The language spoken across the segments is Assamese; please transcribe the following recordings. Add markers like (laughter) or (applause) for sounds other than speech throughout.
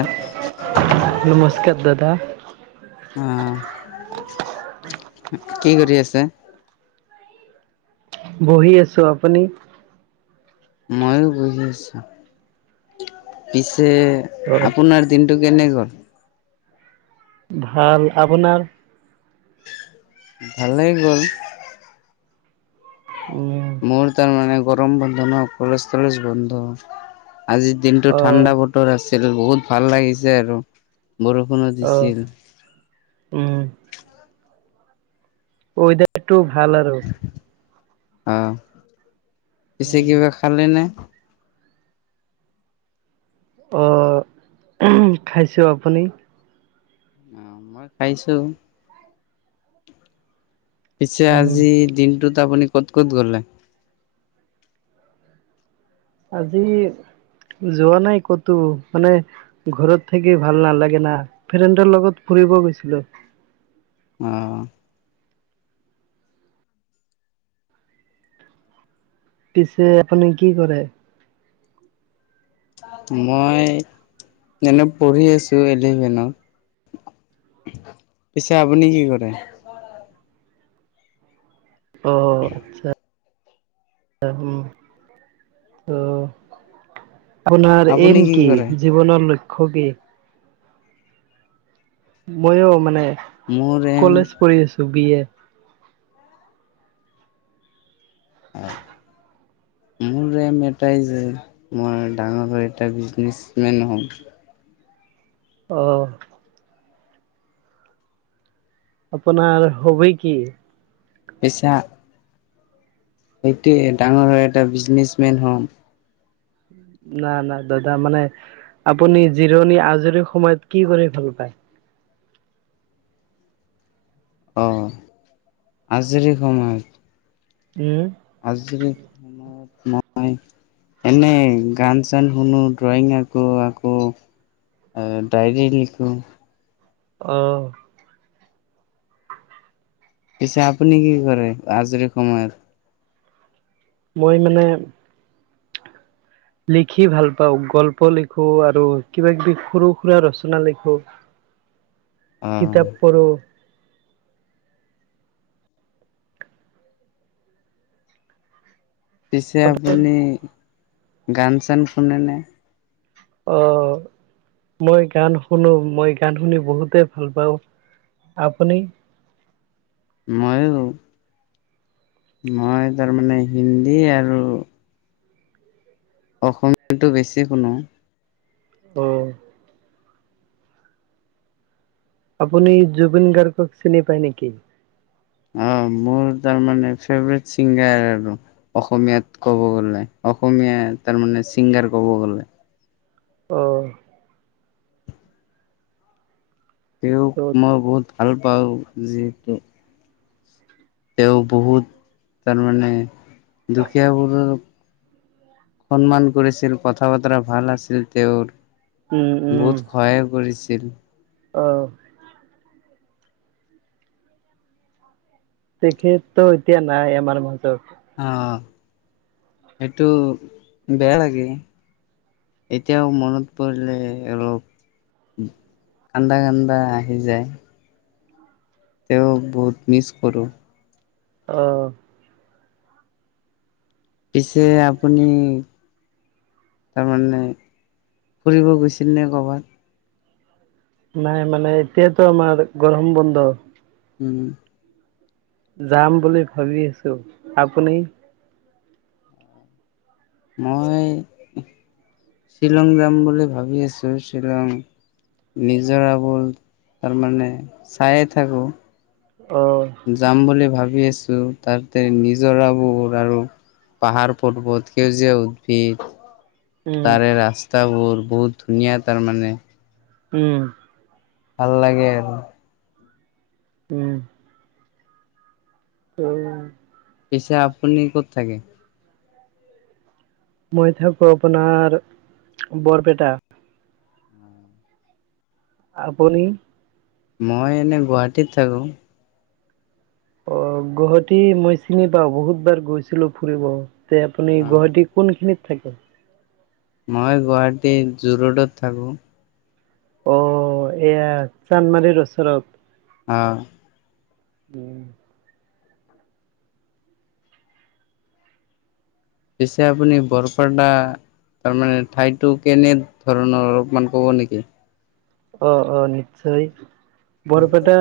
অ', নমস্কাৰ দাদা। অহ, কি কৰি আছে? বহি আছো, আপুনি? মইয়ো বহি আছো, পিছে অ আপোনাৰ দিনটো কেনে গল ভাল, আপোনাৰ? ভাল লাগি গল। উম মোৰ তাৰ মানে গৰম বন্ধ নহ, কলেজ চলেজ বন্ধ। আজিৰ দিনতটো অ ঠাণ্ডা ব তোৰ আছিল বহুত ভাল লাগিছে আৰু, বৰষুণো অ দিছিল। উম কৈ দিয়াটো ভাল আৰু অহ, পিছে উম কিবা খালে নে? অহ, খাইছোঁ আপুনি? অ মই খাইছোঁ। পিছে উম আজি দিনটোত আপুনি কত কত গলা আজি যোৱা নাই কতো মানে ঘৰত থাকি ভাল নালাগে না, ফ্ৰেণ্ডৰ লগত ফুৰিব গৈছিলোঁ। অহ পিছে আপুনি কি কৰে? মই এনে পঢ়ি আছো ইলেভেনত পিছে আপুনি কি কৰে? অহ আচ্ছা আহিম তহ আপোনাৰ আপুনি এম কি? কৰে? জীৱনৰ লক্ষ্য কি? মইও মানে মোৰ এম কৰি আছোঁ বি এড (unintelligible) মোৰ এম এটাই যে মই ডাঙৰ এটা বিজনেচমেন হ'ম অঁ আপোনাৰ হবি কি পেচা সেইটোৱে ডাঙৰ হয় এটা বিজনেচমেন হ'ম না না দাদা মানে আপুনি জিৰণি আজৰি সময়ত কি কৰি ভাল পায় অঁ আজৰি সময়ত উম আজিৰ মই এনেই গান চান শুনো ড্ৰয়িং আকো আকৌ ডাইৰী লিখোঁ অ পিছে আপুনি কি কৰে আজৰি সময়ত মই মানে লিখি ভাল পাওঁ গল্প লিখো আৰু কিবা কিবি সৰু সুৰা ৰচনা লিখো (inaudible) কিতাপ পঢ়ো পিছে আপুনি গান চান শুনেনে অ মই গান শুনো মই গান শুনি বহুতে ভাল পাওঁ আপুনি মই মই তাৰমানে হিন্দী আৰু অসমীয়াটো বেছি শুনো অঁ আপুনি জুবিন গাৰ্গক চিনি পায় নেকি অ মোৰ তাৰ মানে ফেভৰেট চিংগাৰ আৰু অসমীয়াত ক'ব গ'লে অসমীয়া তাৰ মানে ছিংগাৰ কব গ'লে অ তেওঁক ত' মই বহুত ভাল পাওঁ যিহেতু তেওঁ বহুত তাৰমানে দুখীয়াবোৰৰ সন্মান কৰিছিল কথা বতৰা ভাল আছিল তেওঁৰ উম, উম, বহুত সহায়ো কৰিছিল অ তেখেত ত এতিয়া নাই আমাৰ মাজত অ সেইটো বেয়া লাগে এতিয়াও মনত পৰিলে অলপ কান্দা কান্দা আহি যায় তেওঁ বহুত মিছ কৰোঁ অ পিছে আপুনি তাৰমানে ফুৰিব গৈছিল নে কবাত নাই মানে এতিয়াতো আমাৰ গৰম বন্ধ উম। যাম বুলি ভাবি আছো, আপুনি? মই শ্বিলং যাম বুলি ভাবি আছো। শ্বিলং নিজৰাবোৰ তাৰ মানে চাইয়ে থাকো। অ'। যাম বুলি ভাবি আছো তাতে নিজৰাবোৰ আৰু পাহাৰ পৰ্বত সেউজীয়া উদ্ভিদ উম, তাৰে ৰাস্তাবোৰ বহুত ধুনীয়া তাৰমানে। উম। ভাল লাগে আৰু। উম। অ'। পিচে আপুনি ক'ত থাকে? মই থাকো আপোনাৰ বৰপেটা। আপুনি? মই এনে গুৱাহাটীত থাকোঁ। অ', গুৱাহাটী মই চিনি পাওঁ বহুত বাৰ গৈছিলো ফুৰিব, তে আপুনি অ গুৱাহাটী কোনখিনিত থাকে? মই গুৱাহাটীৰ জুৰোডত থাকো। অ', এয়া চান্দমাৰীৰ ওচৰত। অ'। উম। পিছে আপুনি বৰপেটা তাৰমানে ঠাইটো কেনে ধৰণৰ অলপমান ক'ব নেকি। অ', অ', নিশ্চয়। বৰপেটা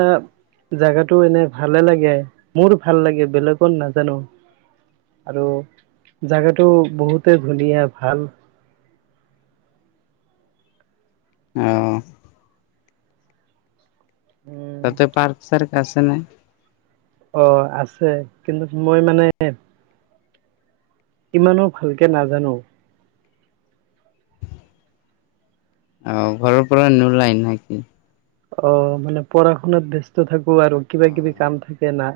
জেগাটো এনে ভালে লাগে মোৰ ভাল লাগে বেলেগৰ নাজানো। আৰু জেগাটো বহুতেই ধুনীয়া ভাল। অ'। উম তাতে পাৰ্ক চাৰ্ক আছে নে? অ', আছে, কিন্তু মই মানে ইমানো ভালকে নাজানো। অ', ঘৰৰ পৰা নোলাই নেকি? অ', মানে পঢ়া শুনাত ব্যস্ত থাকো আৰু কিবা কিবি কাম থাকে না।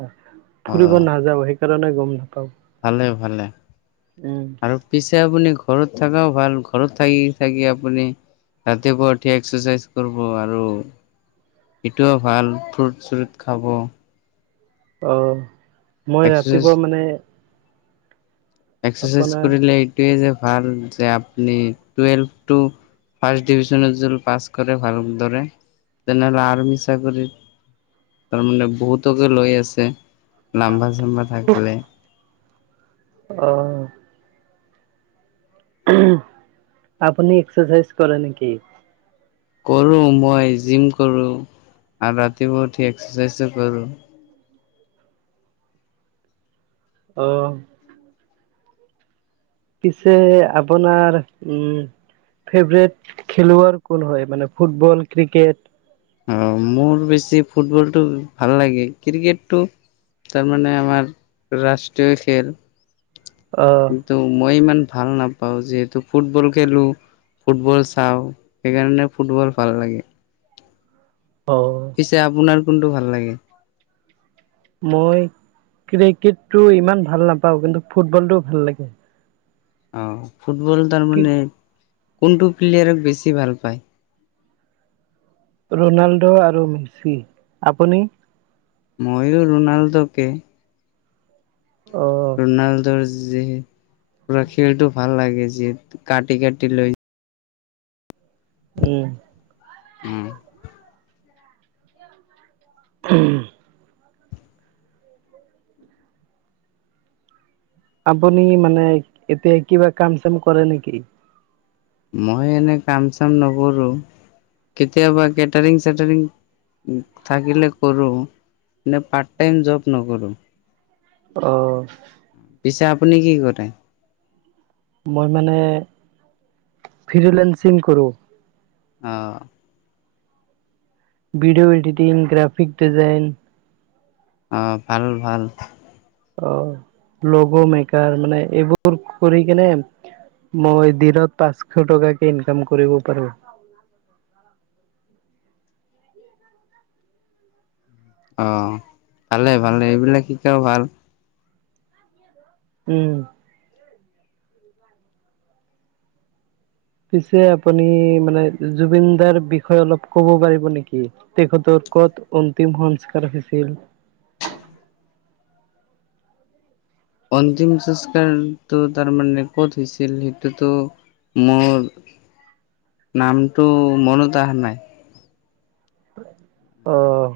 অ ফুৰিব নাযাওঁ সেইকাৰণে গম নাপাওঁ। ভালে ভালে আৰু পিছে আপুনি ঘৰত থকাও ভাল। ঘৰত থাকি থাকি আপুনি ৰাতিপুৱা উঠি এক্সাৰচাইজ কৰিব আৰু সেইটোও ভাল ফুট চুট খাব। অ', মই এক্সাৰচাইজ ৰাতিপুৱা মানে এক্সাৰচাইজ আপোনাৰ কৰিলে এইটোৱে যে ভাল যে আপুনি টোৱেলভটো ফাষ্ট ডিভিজনত যদি পাছ কৰে ভাল দৰে। তেনেহ'লে আৰ্মি চাকৰিত তাৰমানে বহুতকে লৈ আছে নাম্বাৰ চাম্বাৰ থাকিলে। অ'। আপুনি এক্সাৰচাইজ কৰে নেকি? কৰো মই জিম কৰো আৰু ৰাতিপুৱা উঠি এক্সাৰচাইজো কৰো। অ'। পিছে আপোনাৰ উম। ফেভৰেট খেলুৱৈ কোন হয় মানে ফুটবল ক্ৰিকেট? অ মোৰ বেছি ফুটবলটো ভাল লাগে। ক্ৰিকেটটো তাৰমানে আমাৰ ৰাষ্ট্ৰীয় খেল। অ'। ত' মই ইমান ভাল নাপাওঁ, যিহেতু ফুটবল খেলো। ফুটবল চাওঁ সেইকাৰণে ফুটবল ভাল লাগে। অ'। পিছে আপোনাৰ কোনটো ভাল লাগে? মই ক্ৰিকেটটো ইমান ভাল নাপাওঁ কিন্তু, ফুটবলটো ভাল লাগে। অঁ, ফুটবল কি তাৰমানে কোনটো প্লেয়াৰক বেছি ভাল পায়? ৰোনাল্ডো আৰু মেচি। আপুনি? মইও ৰোনাল্ডোকে। অ'। ৰোনাল্ডোৰ যে পোৰা খেলটো ভাল লাগে যে কাটি কাটি লৈ উম। উম। (inaudible) আপুনি মানে এতিয়া কিবা কাম চাম কৰে নেকি? মই এনে কাম চাম নকৰো কেতিয়াবা, কেটাৰিং চেটাৰিং থাকিলে কৰো। এনে পাৰ্ট টাইম জব নকৰো। অ'। পিছে আপুনি কি কৰে? মই মানে ফ্ৰীলেনচিং কৰো। অ'। Video editing, graphic design. অঁ, ভাল ভাল। অ', লগ মেকাৰ মানে এইবোৰ কৰি কেনে মই দিনত পাঁচশ টকাকে ইনকাম কৰিব পাৰো। (inaudible) অঁ, ভালে ভালে এইবিলাক শিকোও ভাল। উম। পিছে আপুনি মানে জুবিন দাৰ বিষয়ে অলপ ক'ব পাৰিব নেকি? তেখতৰ ক'ত অন্তিম সংস্কাৰ হৈছিল? অন্তিম সংস্কাৰটো তাৰমানে ক'ত হৈছিল সেইটোতো। মোৰ নামটো মনত আহা নাই। অ'।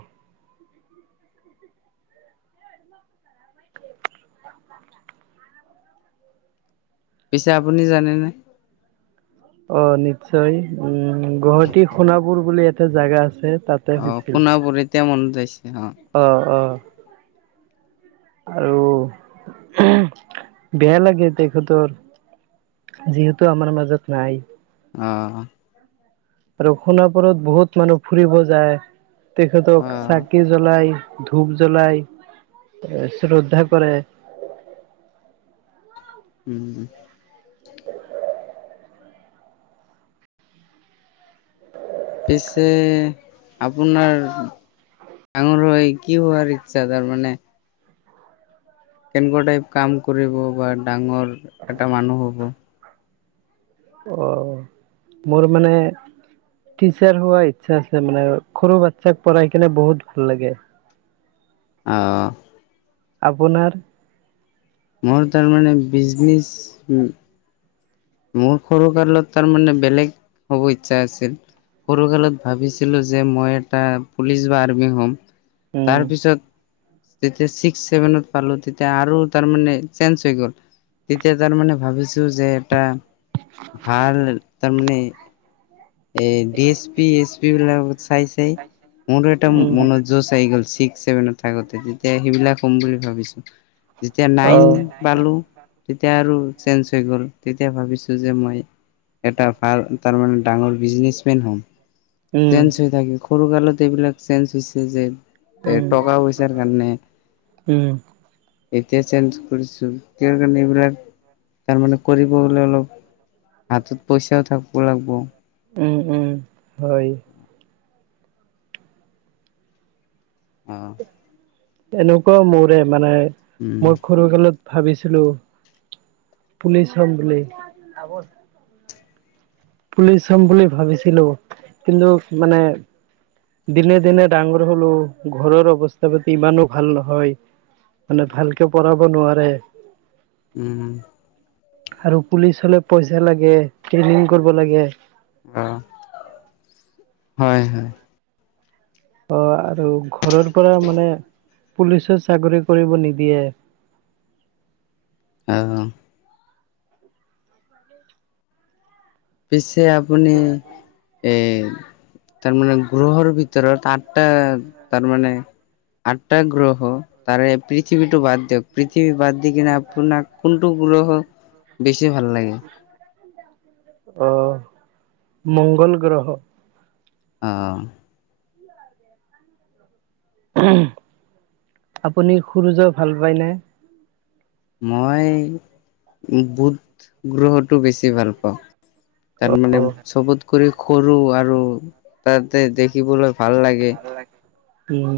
পিছে আপুনি জানেনে? অ' নিশ্চয়, উম গুৱাহাটী সোণাপুৰ বুলি এটা জাগা আছে তাত। অ' সোণাপুৰ এতিয়া মনত আহিছে অঁ। অঁ অঁ আৰু বেয়া লাগে তেখতৰ যিহেতু আমাৰ মাজত নাই। অঁহ। আৰু সোণাপুৰত বহুত মানুহ ফুৰিব যায়, তেখেতক অ', চাকি জ্বলাই। ধূপ জ্বলাই শ্ৰদ্ধা কৰে। উম উম্। পিছে আপোনাৰ ডাঙুৰ হৈ কি হোৱাৰ ইচ্ছা তাৰমানে? কেনকুৱা টাইপ কাম কৰিব বা ডাঙৰ, এটা মানুহ হ'ব? অ', মোৰ মানে টিচাৰ হোৱা ইচ্ছা আছে মানে সৰু বাচ্ছাক পঢ়াই কিনে বহুত ভাল লাগে। অ আপোনাৰ? মোৰ তাৰমানে বিজনেছ মোৰ সৰু কালত তাৰ মানে বেলেগ হ'ব ইচ্ছা আছিল। সৰু কালত ভাবিছিলোঁ যে মই এটা পুলিচ বা আৰ্মি হ'ম। উম তাৰপিছত যেতিয়া ছিক্স-ছেভেনত পালো তেতিয়া আৰু তাৰমানে চেঞ্জ হৈ গ'ল- তেতিয়া তাৰমানে ভাবিছো যে এটা- ভাল তাৰমানে- এ্ D S P, S P বিলাক চাই-চাই মোৰো এটা উম। মনত জচ আহি গ'ল- ছিক্স-ছেভেনত থাকোতে তেতিয়া সেইবিলাক হম বুলি ভাবিছো। যেতিয়া নাইন অ'। পালো তেতিয়া আৰু চেঞ্জ হৈ গ'ল, তেতিয়া ভাবিছো যে মই এটা ভাল তাৰমানে টা মানে বিজনেছ মেন হম। উম চেঞ্জ হৈ থাকে সৰু কালতু এইবিলাক চেঞ্জ হৈছে যে- এ উম টকা পইচাৰ কাৰণে। উম এতিয়া চেঞ্জ কৰিছো, সেই কাৰণে এইবিলাক তাৰমানে কৰিব ওলালোঁ, হাতত পইচাও থাক'ব লাগ'ব। উম উম, হয়। অ' এনেকুৱাও মোৰে মানে- উম, মোক সৰুকালত ভাবিছিলো- পুলিচ হম বুলি পুলিচ হম বুলি ভাবিছিলো, কিন্তু মানে দিনে-দিনে ডাঙৰ হ'লো, ঘৰৰ অৱস্থা-পাতি ইমানো ভাল নহয় মানে ভালকে পঢ়াব নোৱাৰে উম আৰু পুলিচ হ'লে পইচা লাগে, ট্ৰেনিং কৰিব লাগে অ', হয় হয়। অ' আৰু ঘৰৰ পৰা মানে- পুলিচো চাকৰি কৰিব নিদিয়ে হয়-হয়। পিছে আপুনি, এই তাৰমানে গ্ৰহৰ ভিতৰত আঠটা, তাৰ মানে আঠটা গ্ৰহ, তাৰে পৃথিৱীটো বাদ দিয়ক পৃথিৱী বাদ দি কিনে আপোনাক কোনটো গ্ৰহ- বেছি ভাল লাগে? অ', মংগল গ্ৰহ। অঁ'। আপুনি সুৰুজৰ ভাল পাই নে? মই্ বুত গ্ৰহটো বেছি ভাল পাওঁ। অ তাত মানে চবত কৰি সৰু আৰু তাতে দেখিবলৈ ভাল লাগে। উম্।